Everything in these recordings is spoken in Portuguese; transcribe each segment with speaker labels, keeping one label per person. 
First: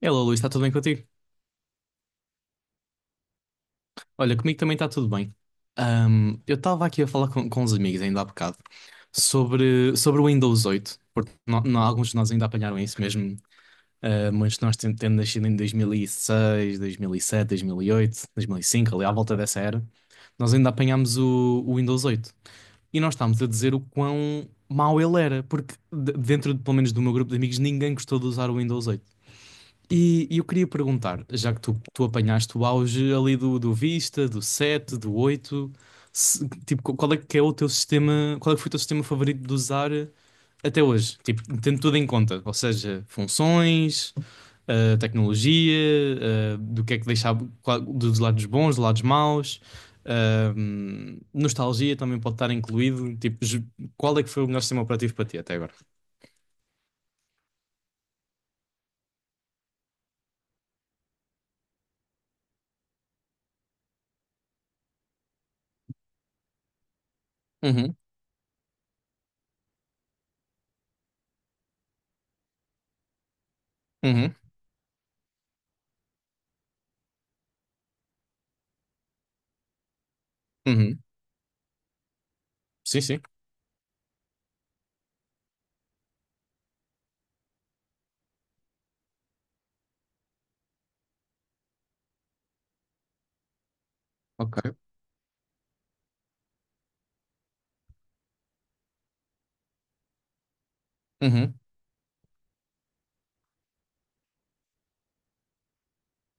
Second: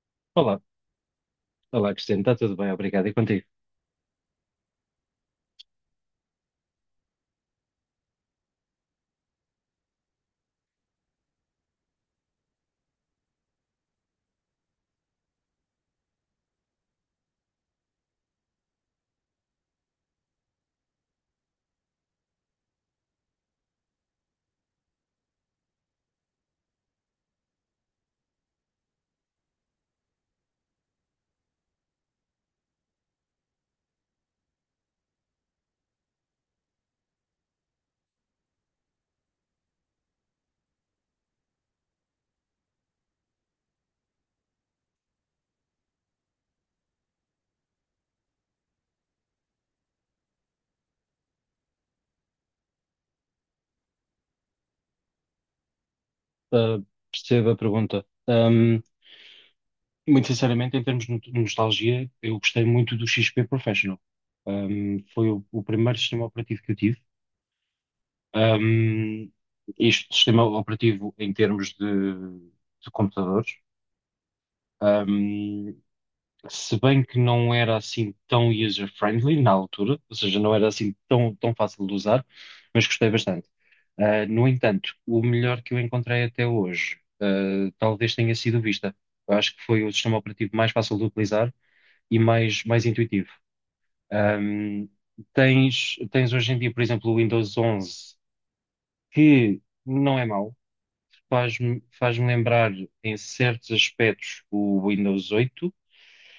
Speaker 1: Hello, Luís, está
Speaker 2: Olá,
Speaker 1: tudo bem contigo?
Speaker 2: olá Cristiano, está tudo bem, obrigado. E contigo?
Speaker 1: Olha, comigo também está tudo bem. Eu estava aqui a falar com os amigos ainda há bocado sobre o Windows 8, porque alguns de nós ainda apanharam isso mesmo. Muitos de nós tendo nascido em 2006, 2007, 2008, 2005, ali à volta dessa era, nós ainda apanhámos o Windows 8. E nós estávamos a dizer o quão mau ele era, porque dentro, pelo menos do meu grupo de amigos, ninguém gostou de usar o Windows 8. E eu queria perguntar, já que tu apanhaste o auge ali do Vista, do 7 do 8, tipo, qual é que é o teu sistema, qual é que foi o teu sistema favorito de usar até hoje? Tipo, tendo tudo em conta, ou seja, funções, tecnologia, do que é que deixava, dos lados bons, dos lados maus, nostalgia também pode estar incluído, tipo, qual é que foi o melhor sistema operativo para ti até agora?
Speaker 2: Ah, Percebo a pergunta. Muito sinceramente, em termos de nostalgia, eu gostei muito do XP Professional. Foi o primeiro sistema operativo que eu tive.
Speaker 1: Uhum,
Speaker 2: Ahm, Este sistema operativo em termos de computadores.
Speaker 1: uhum,
Speaker 2: Se bem que não era assim tão user-friendly na altura, ou seja, não era assim
Speaker 1: uhum.
Speaker 2: tão, tão fácil de usar, mas
Speaker 1: Sim,
Speaker 2: gostei
Speaker 1: sim.
Speaker 2: bastante. Ah, no entanto, o melhor que eu encontrei até hoje, talvez tenha sido o Vista. Eu acho que foi o sistema operativo mais fácil de utilizar e mais intuitivo.
Speaker 1: Ok.
Speaker 2: Ahm, tens hoje em dia, por exemplo, o Windows 11, que não é mau,
Speaker 1: Uhum,
Speaker 2: faz-me lembrar em certos aspectos o Windows 8.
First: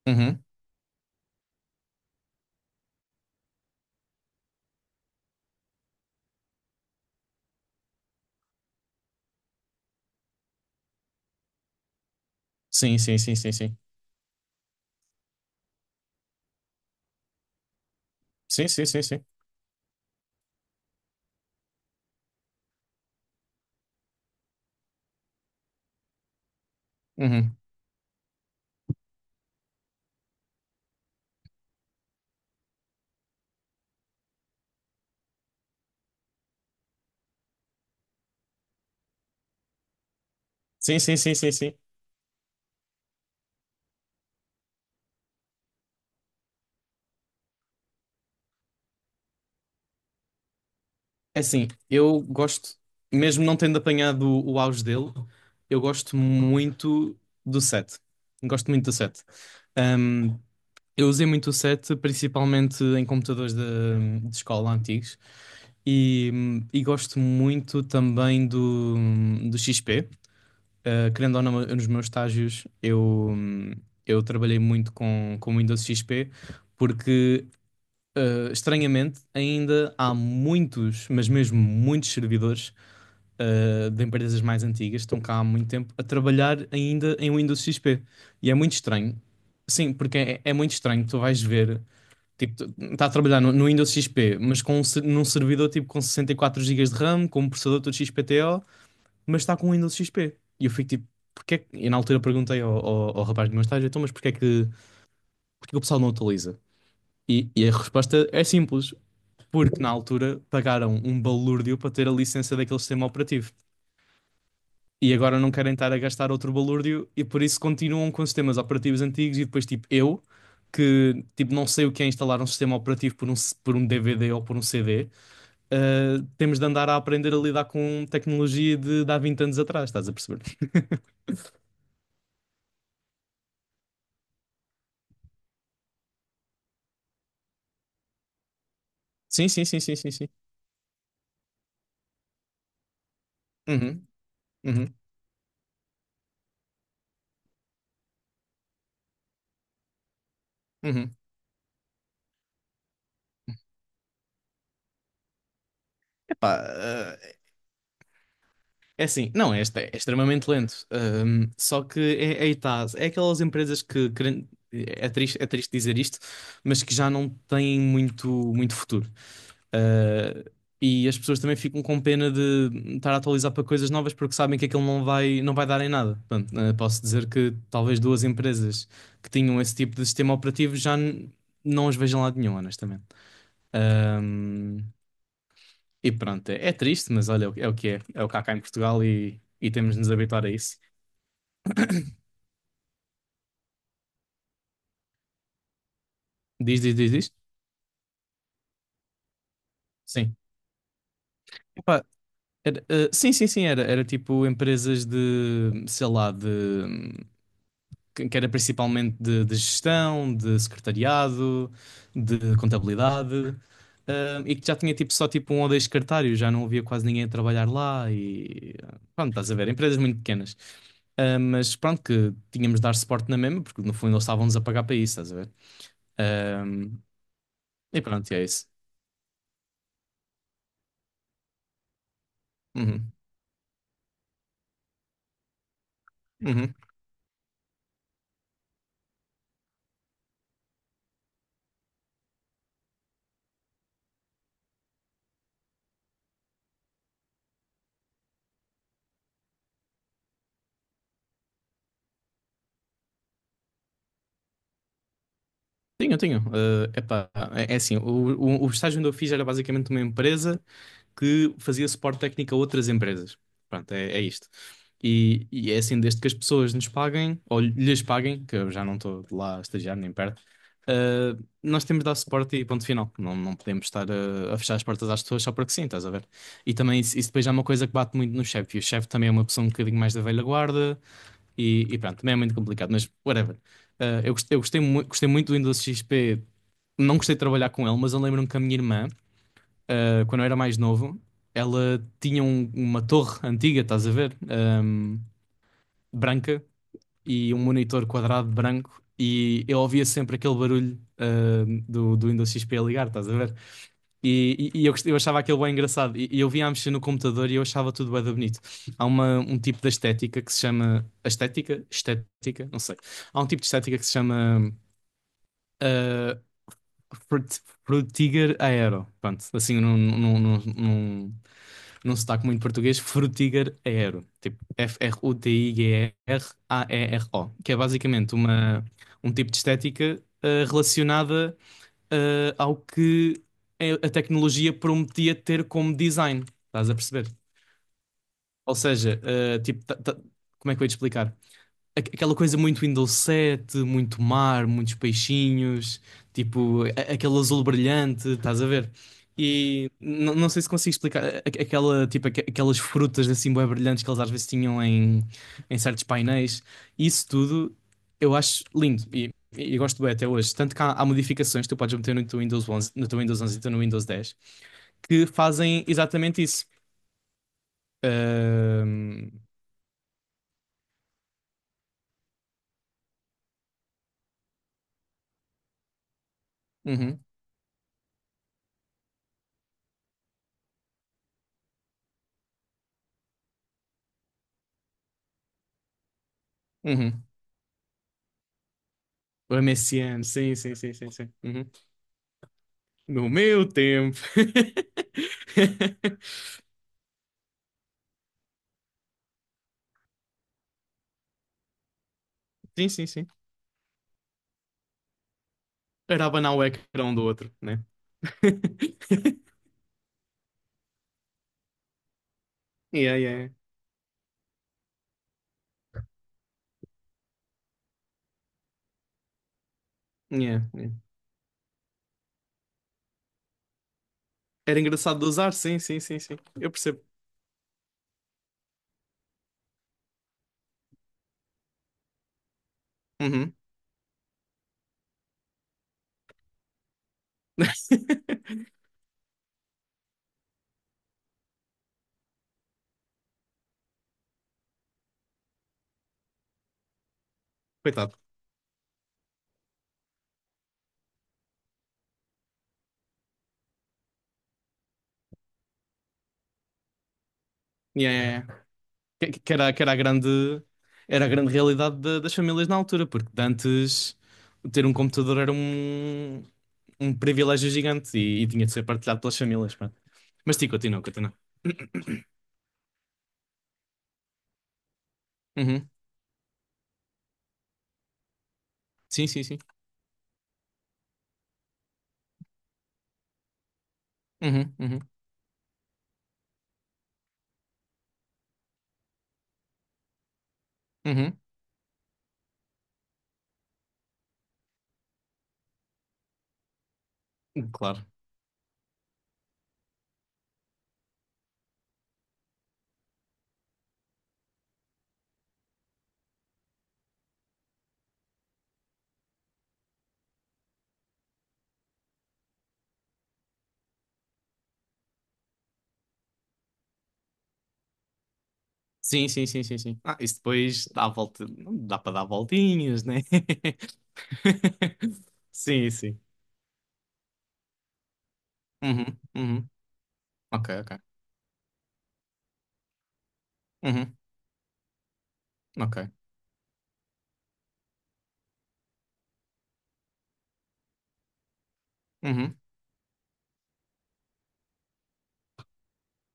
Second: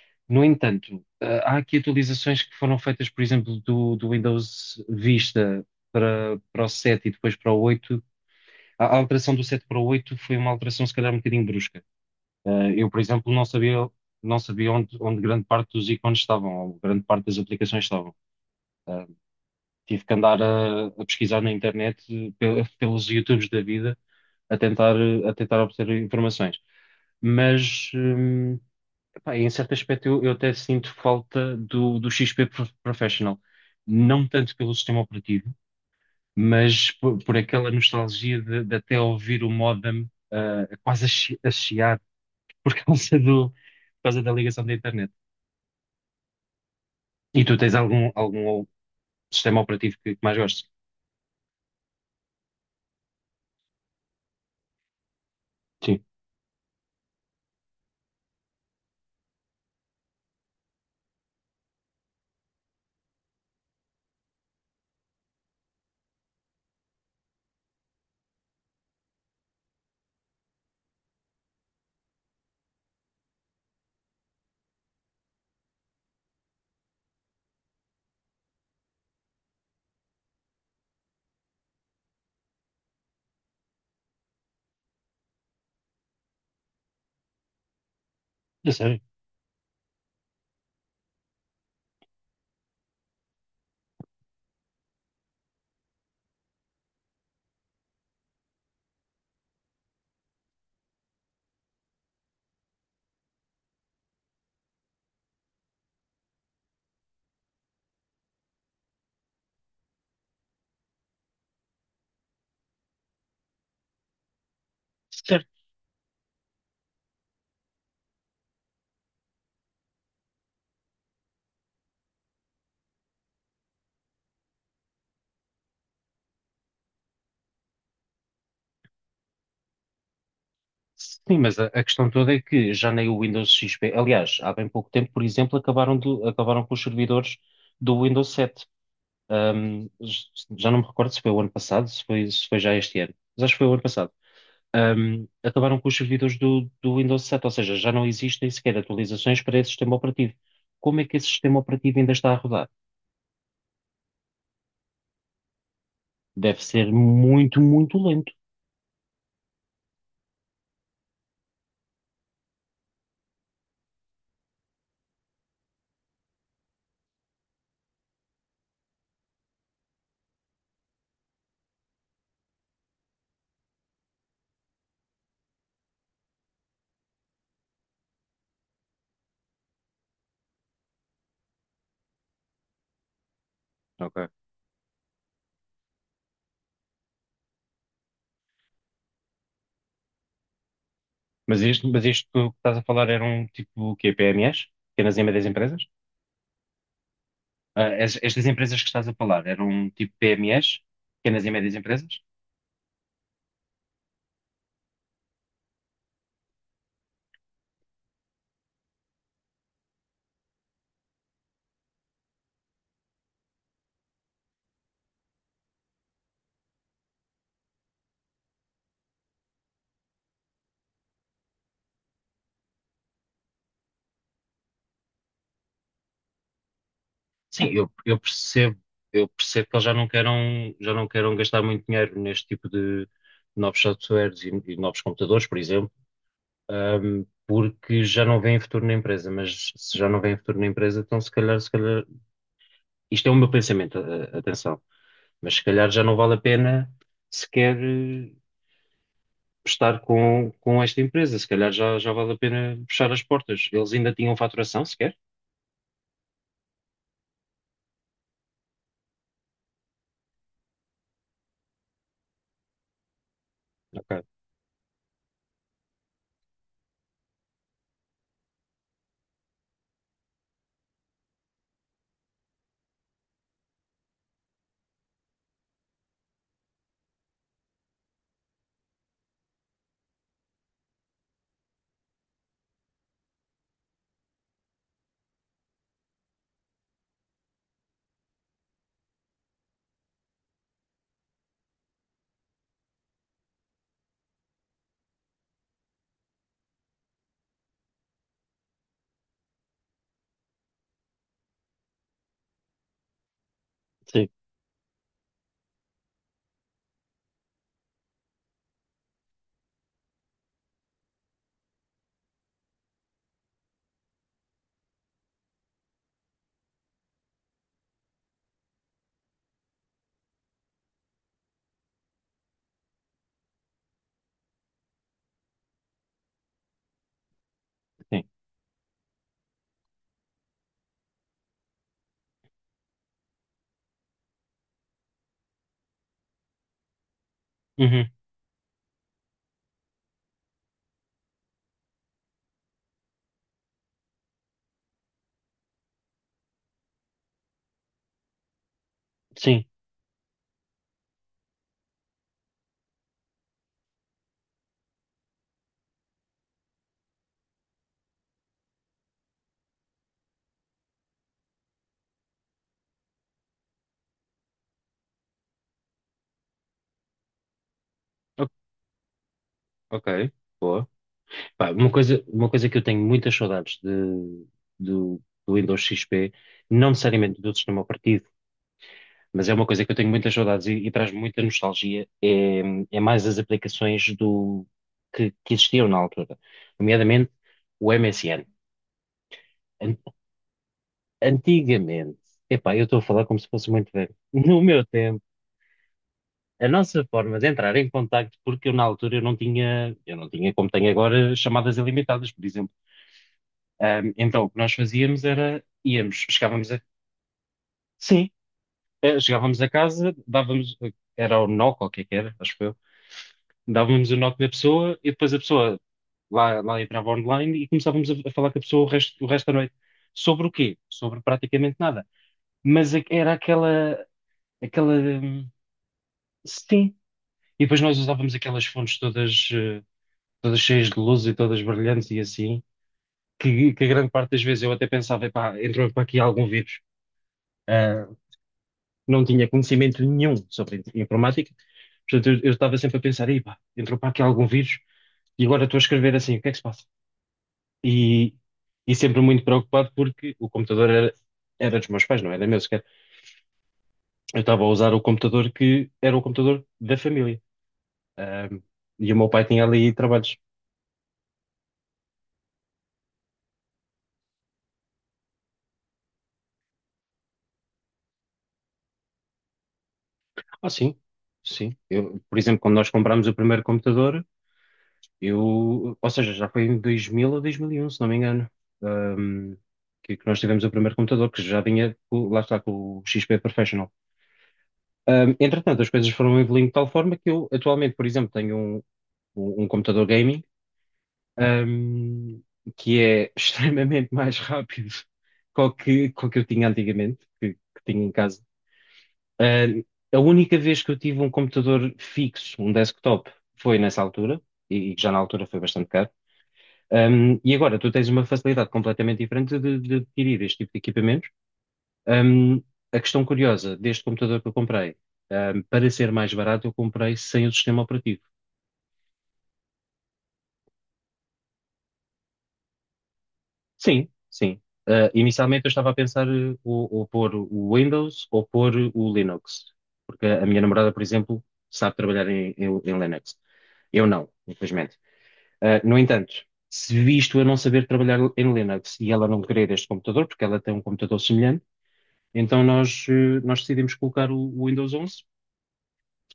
Speaker 1: uhum.
Speaker 2: No entanto, há aqui atualizações que foram feitas, por exemplo, do Windows Vista para o 7 e depois para o 8. A alteração do 7 para o 8 foi uma alteração, se calhar, um bocadinho brusca. Eu,
Speaker 1: Sim,
Speaker 2: por
Speaker 1: sim,
Speaker 2: exemplo,
Speaker 1: sim,
Speaker 2: não
Speaker 1: sim, sim.
Speaker 2: sabia, não sabia onde grande parte dos ícones estavam, ou grande parte das aplicações estavam.
Speaker 1: Sim, sim, sim,
Speaker 2: Eh,
Speaker 1: sim.
Speaker 2: Tive que andar a pesquisar na internet, pelos YouTubes da vida, a tentar, a tentar obter informações.
Speaker 1: Uhum.
Speaker 2: Mas. hum, Pá, em certo aspecto, eu até sinto falta do XP Professional. Não tanto pelo sistema operativo, mas por aquela nostalgia de até ouvir o modem,
Speaker 1: Sim,
Speaker 2: quase a,
Speaker 1: sim, sim,
Speaker 2: chi- a
Speaker 1: sim, sim.
Speaker 2: chiar por causa do, por causa da ligação da internet. E tu tens algum sistema operativo que mais gostes?
Speaker 1: É assim, eu gosto, mesmo não tendo apanhado o auge dele, eu
Speaker 2: Sim.
Speaker 1: gosto muito do set. Gosto muito do set. Um, eu usei muito o set principalmente em computadores de escola antigos. E, e gosto muito também do XP. Querendo ou não, nos meus estágios eu, trabalhei muito com Windows XP, porque estranhamente, ainda há muitos, mas mesmo muitos servidores de empresas mais antigas, estão cá há muito tempo, a trabalhar ainda em Windows XP. E é
Speaker 2: É
Speaker 1: muito
Speaker 2: sério?
Speaker 1: estranho. Sim, porque é muito estranho. Tu vais ver, tipo, está a trabalhar no Windows XP, mas num servidor tipo com 64 gigas de RAM, com um processador todo XPTO, mas está com o Windows XP. E eu fico tipo, porque é que... E na altura perguntei ao rapaz do meu estágio, então, mas porque é que o pessoal não atualiza? E a resposta é simples, porque na altura pagaram um balúrdio para ter a licença daquele sistema operativo. E agora
Speaker 2: Certo.
Speaker 1: não querem estar a gastar outro balúrdio e por isso continuam com sistemas operativos antigos e depois, tipo, eu, que tipo, não sei o que é instalar um sistema operativo por um DVD ou por um CD, temos de andar a aprender a lidar com tecnologia de há 20 anos atrás, estás a perceber?
Speaker 2: Sim, mas a questão toda é que já nem o Windows XP. Aliás, há bem pouco tempo, por exemplo, acabaram com os servidores do Windows 7.
Speaker 1: Sim, sim, sim,
Speaker 2: Um,
Speaker 1: sim, sim, sim.
Speaker 2: Já não me recordo se foi o ano passado, se foi já este ano, mas acho que foi o ano
Speaker 1: Uhum,
Speaker 2: passado.
Speaker 1: uhum,
Speaker 2: Acabaram com os servidores do Windows 7, ou seja, já não existem sequer atualizações para esse sistema operativo. Como é
Speaker 1: uhum.
Speaker 2: que esse sistema operativo ainda está a rodar?
Speaker 1: Epá,
Speaker 2: Deve ser muito, muito lento.
Speaker 1: é assim, não, este é extremamente lento. Só que é, aí tá, é aquelas empresas que, é triste dizer isto, mas que já não têm muito, muito futuro. Ah, e as pessoas também ficam com pena de estar a atualizar para coisas novas porque sabem que aquilo não vai dar em nada. Portanto, posso dizer que talvez duas empresas que tinham esse tipo de sistema operativo não as vejam lá de nenhum, honestamente.
Speaker 2: Ok.
Speaker 1: E pronto, é, triste, mas olha, é o que é. É o que há cá em Portugal e temos de nos habituar a isso.
Speaker 2: Mas isto que estás a falar eram tipo o quê? PMEs? Pequenas e médias empresas?
Speaker 1: Diz, diz, diz, diz.
Speaker 2: Ah, estas empresas que estás a falar eram tipo
Speaker 1: Sim.
Speaker 2: PMEs? Pequenas e médias
Speaker 1: Epá,
Speaker 2: empresas?
Speaker 1: sim, sim, sim, era tipo empresas de, sei lá, de, que era principalmente de gestão, de secretariado, de contabilidade, e que já tinha tipo só tipo um ou dois secretários, já não havia quase ninguém a trabalhar lá e pronto, estás a ver, empresas muito pequenas. Mas pronto, que tínhamos de dar suporte na mesma, porque no fundo eles estavam-nos a pagar para isso, estás a ver? Ahm,
Speaker 2: Sim, eu,
Speaker 1: e
Speaker 2: eu
Speaker 1: pronto, é isso.
Speaker 2: percebo, eu percebo que eles já não queiram gastar muito dinheiro neste tipo de
Speaker 1: Uhum.
Speaker 2: novos softwares e novos computadores, por exemplo,
Speaker 1: Uhum.
Speaker 2: porque já não veem futuro na empresa, mas se já não veem futuro na empresa, então se calhar, isto é o meu pensamento, atenção, mas se calhar já não vale a pena sequer estar com esta empresa, se calhar já vale a pena fechar as portas. Eles ainda tinham faturação sequer?
Speaker 1: Tenho, tenho. Epá, é, assim, o estágio onde eu fiz era basicamente uma empresa que fazia suporte técnico a outras empresas. Pronto, é
Speaker 2: Ok,
Speaker 1: isto. E é assim, desde que as pessoas nos paguem, ou lhes paguem, que eu já não estou lá a estagiar nem perto, ah, nós temos de dar suporte e ponto final. Não, não podemos estar a fechar as portas às pessoas só porque sim, estás a ver? E também isso depois já é uma coisa que bate muito no chefe. E o chefe também é uma pessoa um bocadinho mais da velha guarda, e pronto, também é muito complicado, mas whatever. Eu gostei, gostei muito do Windows XP. Não gostei de trabalhar com ele, mas eu lembro-me que a minha irmã, quando eu era mais novo, ela tinha uma torre antiga, estás a ver? Branca e um monitor quadrado branco. E eu ouvia sempre aquele barulho, do Windows XP a ligar, estás a ver?
Speaker 2: sim,
Speaker 1: E, e eu achava aquilo bem engraçado. E eu via a mexer no computador e eu achava tudo bem bonito. Há um tipo de estética que se chama. Estética? Estética? Não sei. Há um tipo de estética que se chama. ah, frutiger aero. Pronto, assim num sotaque muito português. Frutiger aero. Tipo Frutigraero. Que é
Speaker 2: sim.
Speaker 1: basicamente um tipo de estética relacionada ao que a tecnologia prometia ter como design. Estás a perceber?
Speaker 2: Uhum,
Speaker 1: Ou seja, tipo, como é que eu ia te explicar? Aqu- aquela coisa muito Windows 7, muito mar, muitos peixinhos, tipo, aquele azul brilhante, estás a ver?
Speaker 2: sim.
Speaker 1: E não sei se consigo explicar aquela, tipo, aquelas frutas assim bué brilhantes que eles às vezes tinham em certos painéis. Isso tudo eu acho lindo e gosto bem até hoje. Tanto que há modificações que tu podes meter no teu Windows onze e teu no Windows 10 que fazem exatamente isso.
Speaker 2: O-
Speaker 1: Ahm,
Speaker 2: ok, boa. Pá, uma coisa que eu tenho muitas saudades do, do Windows XP, não
Speaker 1: uhum,
Speaker 2: necessariamente do sistema operativo, mas é uma coisa que eu tenho muitas saudades e traz muita nostalgia, é mais as aplicações que existiam na altura,
Speaker 1: uhum.
Speaker 2: nomeadamente o MSN.
Speaker 1: O
Speaker 2: An-
Speaker 1: MSN, sim, sim, sim, sim, sim. Uhum.
Speaker 2: Antigamente, epá, eu estou a falar
Speaker 1: No
Speaker 2: como se
Speaker 1: meu
Speaker 2: fosse muito velho.
Speaker 1: tempo.
Speaker 2: No meu tempo, a nossa forma de entrar em contacto, porque eu na altura eu não tinha como tenho agora chamadas ilimitadas, por exemplo.
Speaker 1: Sim, sim, sim.
Speaker 2: Então, o que nós fazíamos era, íamos,
Speaker 1: Era abanar o
Speaker 2: chegávamos a,
Speaker 1: ecrã um do outro, né?
Speaker 2: sim, chegávamos a casa, dávamos, era o knock, ou o que é que era, acho que eu,
Speaker 1: Yeah, yeah,
Speaker 2: dávamos o knock da pessoa e depois a pessoa lá entrava online e começávamos a falar com a pessoa o resto da noite. Sobre o
Speaker 1: yeah,
Speaker 2: quê?
Speaker 1: yeah.
Speaker 2: Sobre praticamente nada. Mas é que era aquela,
Speaker 1: Era
Speaker 2: aquela,
Speaker 1: engraçado de
Speaker 2: hum,
Speaker 1: usar, sim, sim, sim, sim. Eu
Speaker 2: Sim.
Speaker 1: percebo.
Speaker 2: E depois nós usávamos aquelas fontes todas, todas cheias de luz e todas brilhantes e assim,
Speaker 1: Uhum.
Speaker 2: que a grande parte das vezes eu até pensava, epá, entrou para aqui algum vírus. Ah, não tinha conhecimento nenhum sobre informática. Portanto, eu estava sempre a pensar: "Ei, pá, entrou para aqui algum vírus e agora estou a escrever assim, o que é que se passa?"
Speaker 1: Coitado.
Speaker 2: E, e sempre muito preocupado porque o computador era dos meus pais, não era meu sequer. Eu estava a usar o computador que era o computador da família.
Speaker 1: Yeah, yeah,
Speaker 2: Ahm,
Speaker 1: yeah.
Speaker 2: e o meu
Speaker 1: Que,
Speaker 2: pai
Speaker 1: que
Speaker 2: tinha
Speaker 1: era,
Speaker 2: ali trabalhos.
Speaker 1: era a grande realidade das famílias na altura, porque de antes ter um computador era um privilégio gigante e tinha de ser partilhado pelas famílias. Pá. Mas sim,
Speaker 2: Ah, sim,
Speaker 1: continua, continua.
Speaker 2: sim. Eu, por exemplo, quando nós comprámos o primeiro computador,
Speaker 1: Uhum.
Speaker 2: Ou seja, já foi em 2000 ou 2001, se não me engano,
Speaker 1: Sim, sim,
Speaker 2: ahm,
Speaker 1: sim.
Speaker 2: que nós tivemos o primeiro computador, que já vinha, lá está, com o XP Professional.
Speaker 1: Uhum, uhum,
Speaker 2: Entretanto, as coisas foram evoluindo de tal forma que eu, atualmente, por exemplo, tenho um computador gaming,
Speaker 1: uhum.
Speaker 2: ahm, que é extremamente mais rápido que o que eu tinha antigamente, que tinha
Speaker 1: Claro.
Speaker 2: em casa. Ahm, a única vez que eu tive um computador fixo, um desktop, foi nessa altura, e já na altura foi bastante caro. E agora tu tens uma facilidade completamente diferente de adquirir este tipo de equipamentos. Um, a questão curiosa deste computador que eu comprei, para ser mais barato, eu comprei sem o sistema operativo.
Speaker 1: Sim, sim, sim, sim, sim. Ah, isso depois dá a volta. Não dá para dar voltinhas, né?
Speaker 2: Sim, sim. Inicialmente eu estava
Speaker 1: Sim,
Speaker 2: a
Speaker 1: sim.
Speaker 2: pensar ou pôr o Windows ou pôr o
Speaker 1: Uhum, uhum.
Speaker 2: Linux, porque a minha
Speaker 1: Ok,
Speaker 2: namorada,
Speaker 1: ok.
Speaker 2: por exemplo, sabe trabalhar em, em Linux. Eu
Speaker 1: Uhum,
Speaker 2: não, infelizmente. No
Speaker 1: ok.
Speaker 2: entanto, se visto eu não saber trabalhar em Linux e ela não querer este computador, porque ela tem um computador semelhante,
Speaker 1: Uhum,
Speaker 2: então nós decidimos colocar o Windows 11,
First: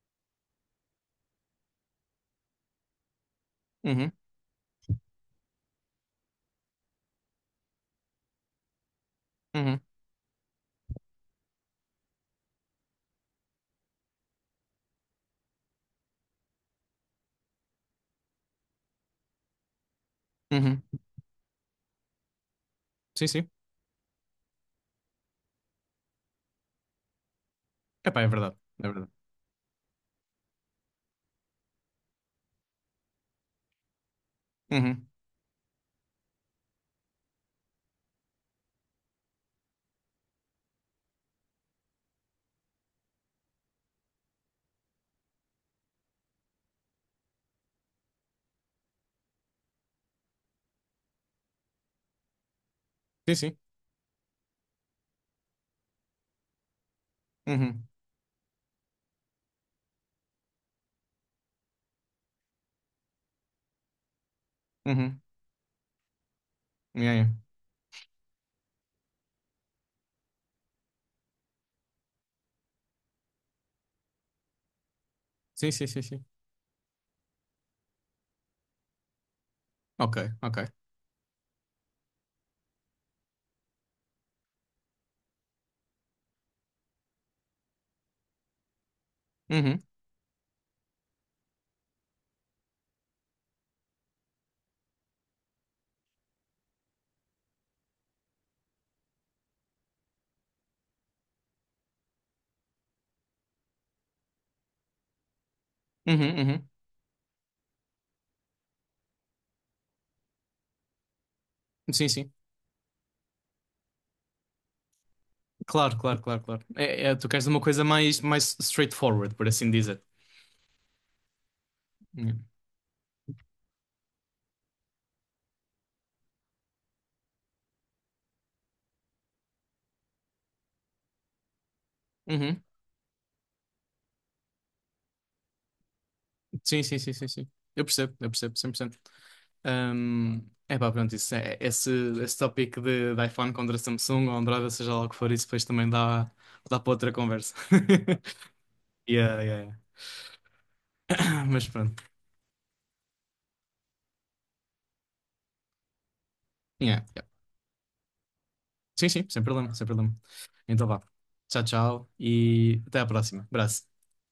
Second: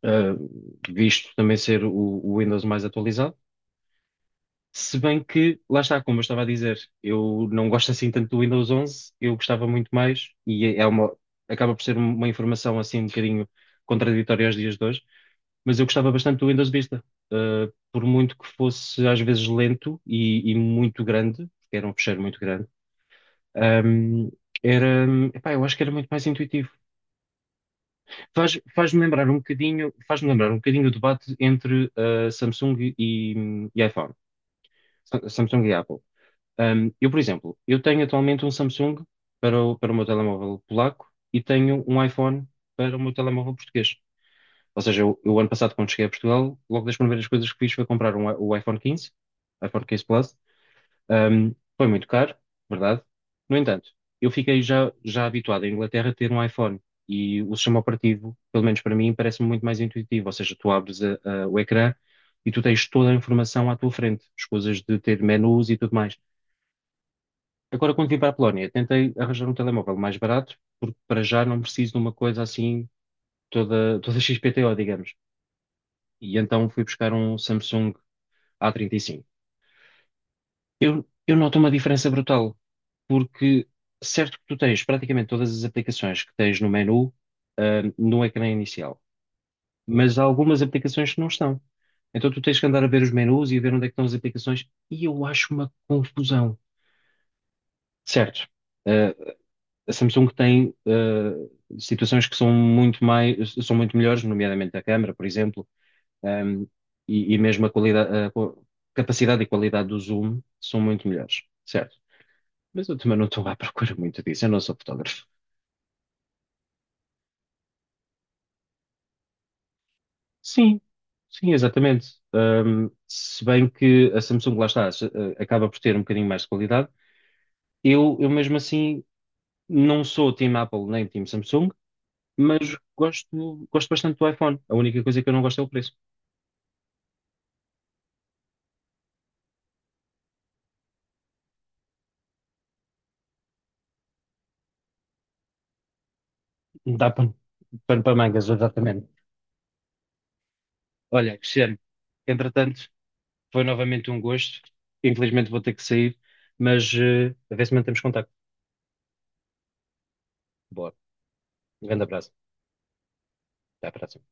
Speaker 2: eh, visto também ser o Windows mais atualizado.
Speaker 1: uhum,
Speaker 2: Se bem que, lá está, como eu estava a dizer, eu não gosto assim tanto do Windows 11, eu gostava
Speaker 1: uhum,
Speaker 2: muito mais, e acaba por ser uma informação assim um bocadinho contraditória aos dias de hoje, mas eu gostava bastante do Windows Vista. Por muito que fosse às vezes lento e
Speaker 1: uhum.
Speaker 2: muito grande, porque era um fecheiro muito grande,
Speaker 1: Sim, sim.
Speaker 2: ehm, era, epá, eu acho que era muito mais intuitivo.
Speaker 1: Epá, é verdade.
Speaker 2: Faz,
Speaker 1: É
Speaker 2: faz-me
Speaker 1: verdade.
Speaker 2: lembrar um bocadinho, faz-me lembrar um bocadinho o debate entre Samsung e iPhone,
Speaker 1: Uhum.
Speaker 2: Samsung e Apple. Eu, por exemplo, eu tenho atualmente um Samsung para o meu telemóvel polaco e tenho um iPhone para o meu telemóvel português. Ou seja, eu ano passado, quando cheguei a Portugal, logo das primeiras coisas que fiz foi comprar o iPhone 15, iPhone 15 Plus, foi muito caro, verdade.
Speaker 1: Sim,
Speaker 2: No
Speaker 1: sim.
Speaker 2: entanto, eu fiquei já habituado à Inglaterra a ter um iPhone e o sistema
Speaker 1: Uhum,
Speaker 2: operativo, pelo menos para mim, parece-me muito mais intuitivo. Ou seja, tu abres o ecrã e tu tens toda a informação à tua frente, as coisas de
Speaker 1: uhum.
Speaker 2: ter menus e tudo mais.
Speaker 1: Yeah, yeah.
Speaker 2: Agora, quando vim para a Polónia, tentei arranjar um telemóvel mais barato, porque para já não preciso de uma coisa assim toda, toda XPTO, digamos.
Speaker 1: Sim, sim, sim, sim.
Speaker 2: E então fui buscar um Samsung A35.
Speaker 1: Ok, ok.
Speaker 2: Eu noto uma diferença brutal, porque certo que tu tens praticamente todas as aplicações que tens no menu, no ecrã inicial,
Speaker 1: Uhum,
Speaker 2: mas há algumas aplicações que não estão. Então tu tens que andar a ver os menus e a ver onde é que estão as aplicações, e eu acho uma confusão. Certo, ah, a Samsung tem situações que são muito mais, são muito melhores, nomeadamente a câmara, por exemplo,
Speaker 1: uhum,
Speaker 2: ahm,
Speaker 1: uhum.
Speaker 2: e mesmo a qualidade, capacidade e qualidade do zoom são muito melhores. Certo.
Speaker 1: Sim, sim.
Speaker 2: Mas eu também não estou à procura muito disso, eu não sou fotógrafo.
Speaker 1: Claro, claro, claro, claro. É, é, tu queres uma coisa mais, straightforward, por assim dizer.
Speaker 2: Sim, sim, exatamente.
Speaker 1: Yeah.
Speaker 2: Se bem que a Samsung, lá está, acaba por ter um bocadinho mais de qualidade, eu mesmo assim não sou Team Apple nem Team Samsung,
Speaker 1: Uhum.
Speaker 2: mas gosto bastante do iPhone. A única coisa que eu não gosto é o preço.
Speaker 1: Sim, sim, sim, sim, sim. Eu percebo, 100%, é pá, pronto, isso é, esse tópico de iPhone contra Samsung ou Android, ou seja lá o que for, isso depois também dá para
Speaker 2: Dá
Speaker 1: outra
Speaker 2: pano,
Speaker 1: conversa.
Speaker 2: pano para mangas, exatamente.
Speaker 1: Yeah, yeah,
Speaker 2: Olha,
Speaker 1: yeah. Mas
Speaker 2: Cristiano,
Speaker 1: pronto.
Speaker 2: entretanto, foi novamente um gosto. Infelizmente vou ter que sair, mas
Speaker 1: Yeah, yeah.
Speaker 2: a ver se mantemos contacto.
Speaker 1: Sim, sim, sem problema, sem problema. Então
Speaker 2: Boa.
Speaker 1: vá. Tchau,
Speaker 2: Um grande
Speaker 1: tchau
Speaker 2: abraço.
Speaker 1: e até à próxima.
Speaker 2: Até à
Speaker 1: Abraço.
Speaker 2: próxima.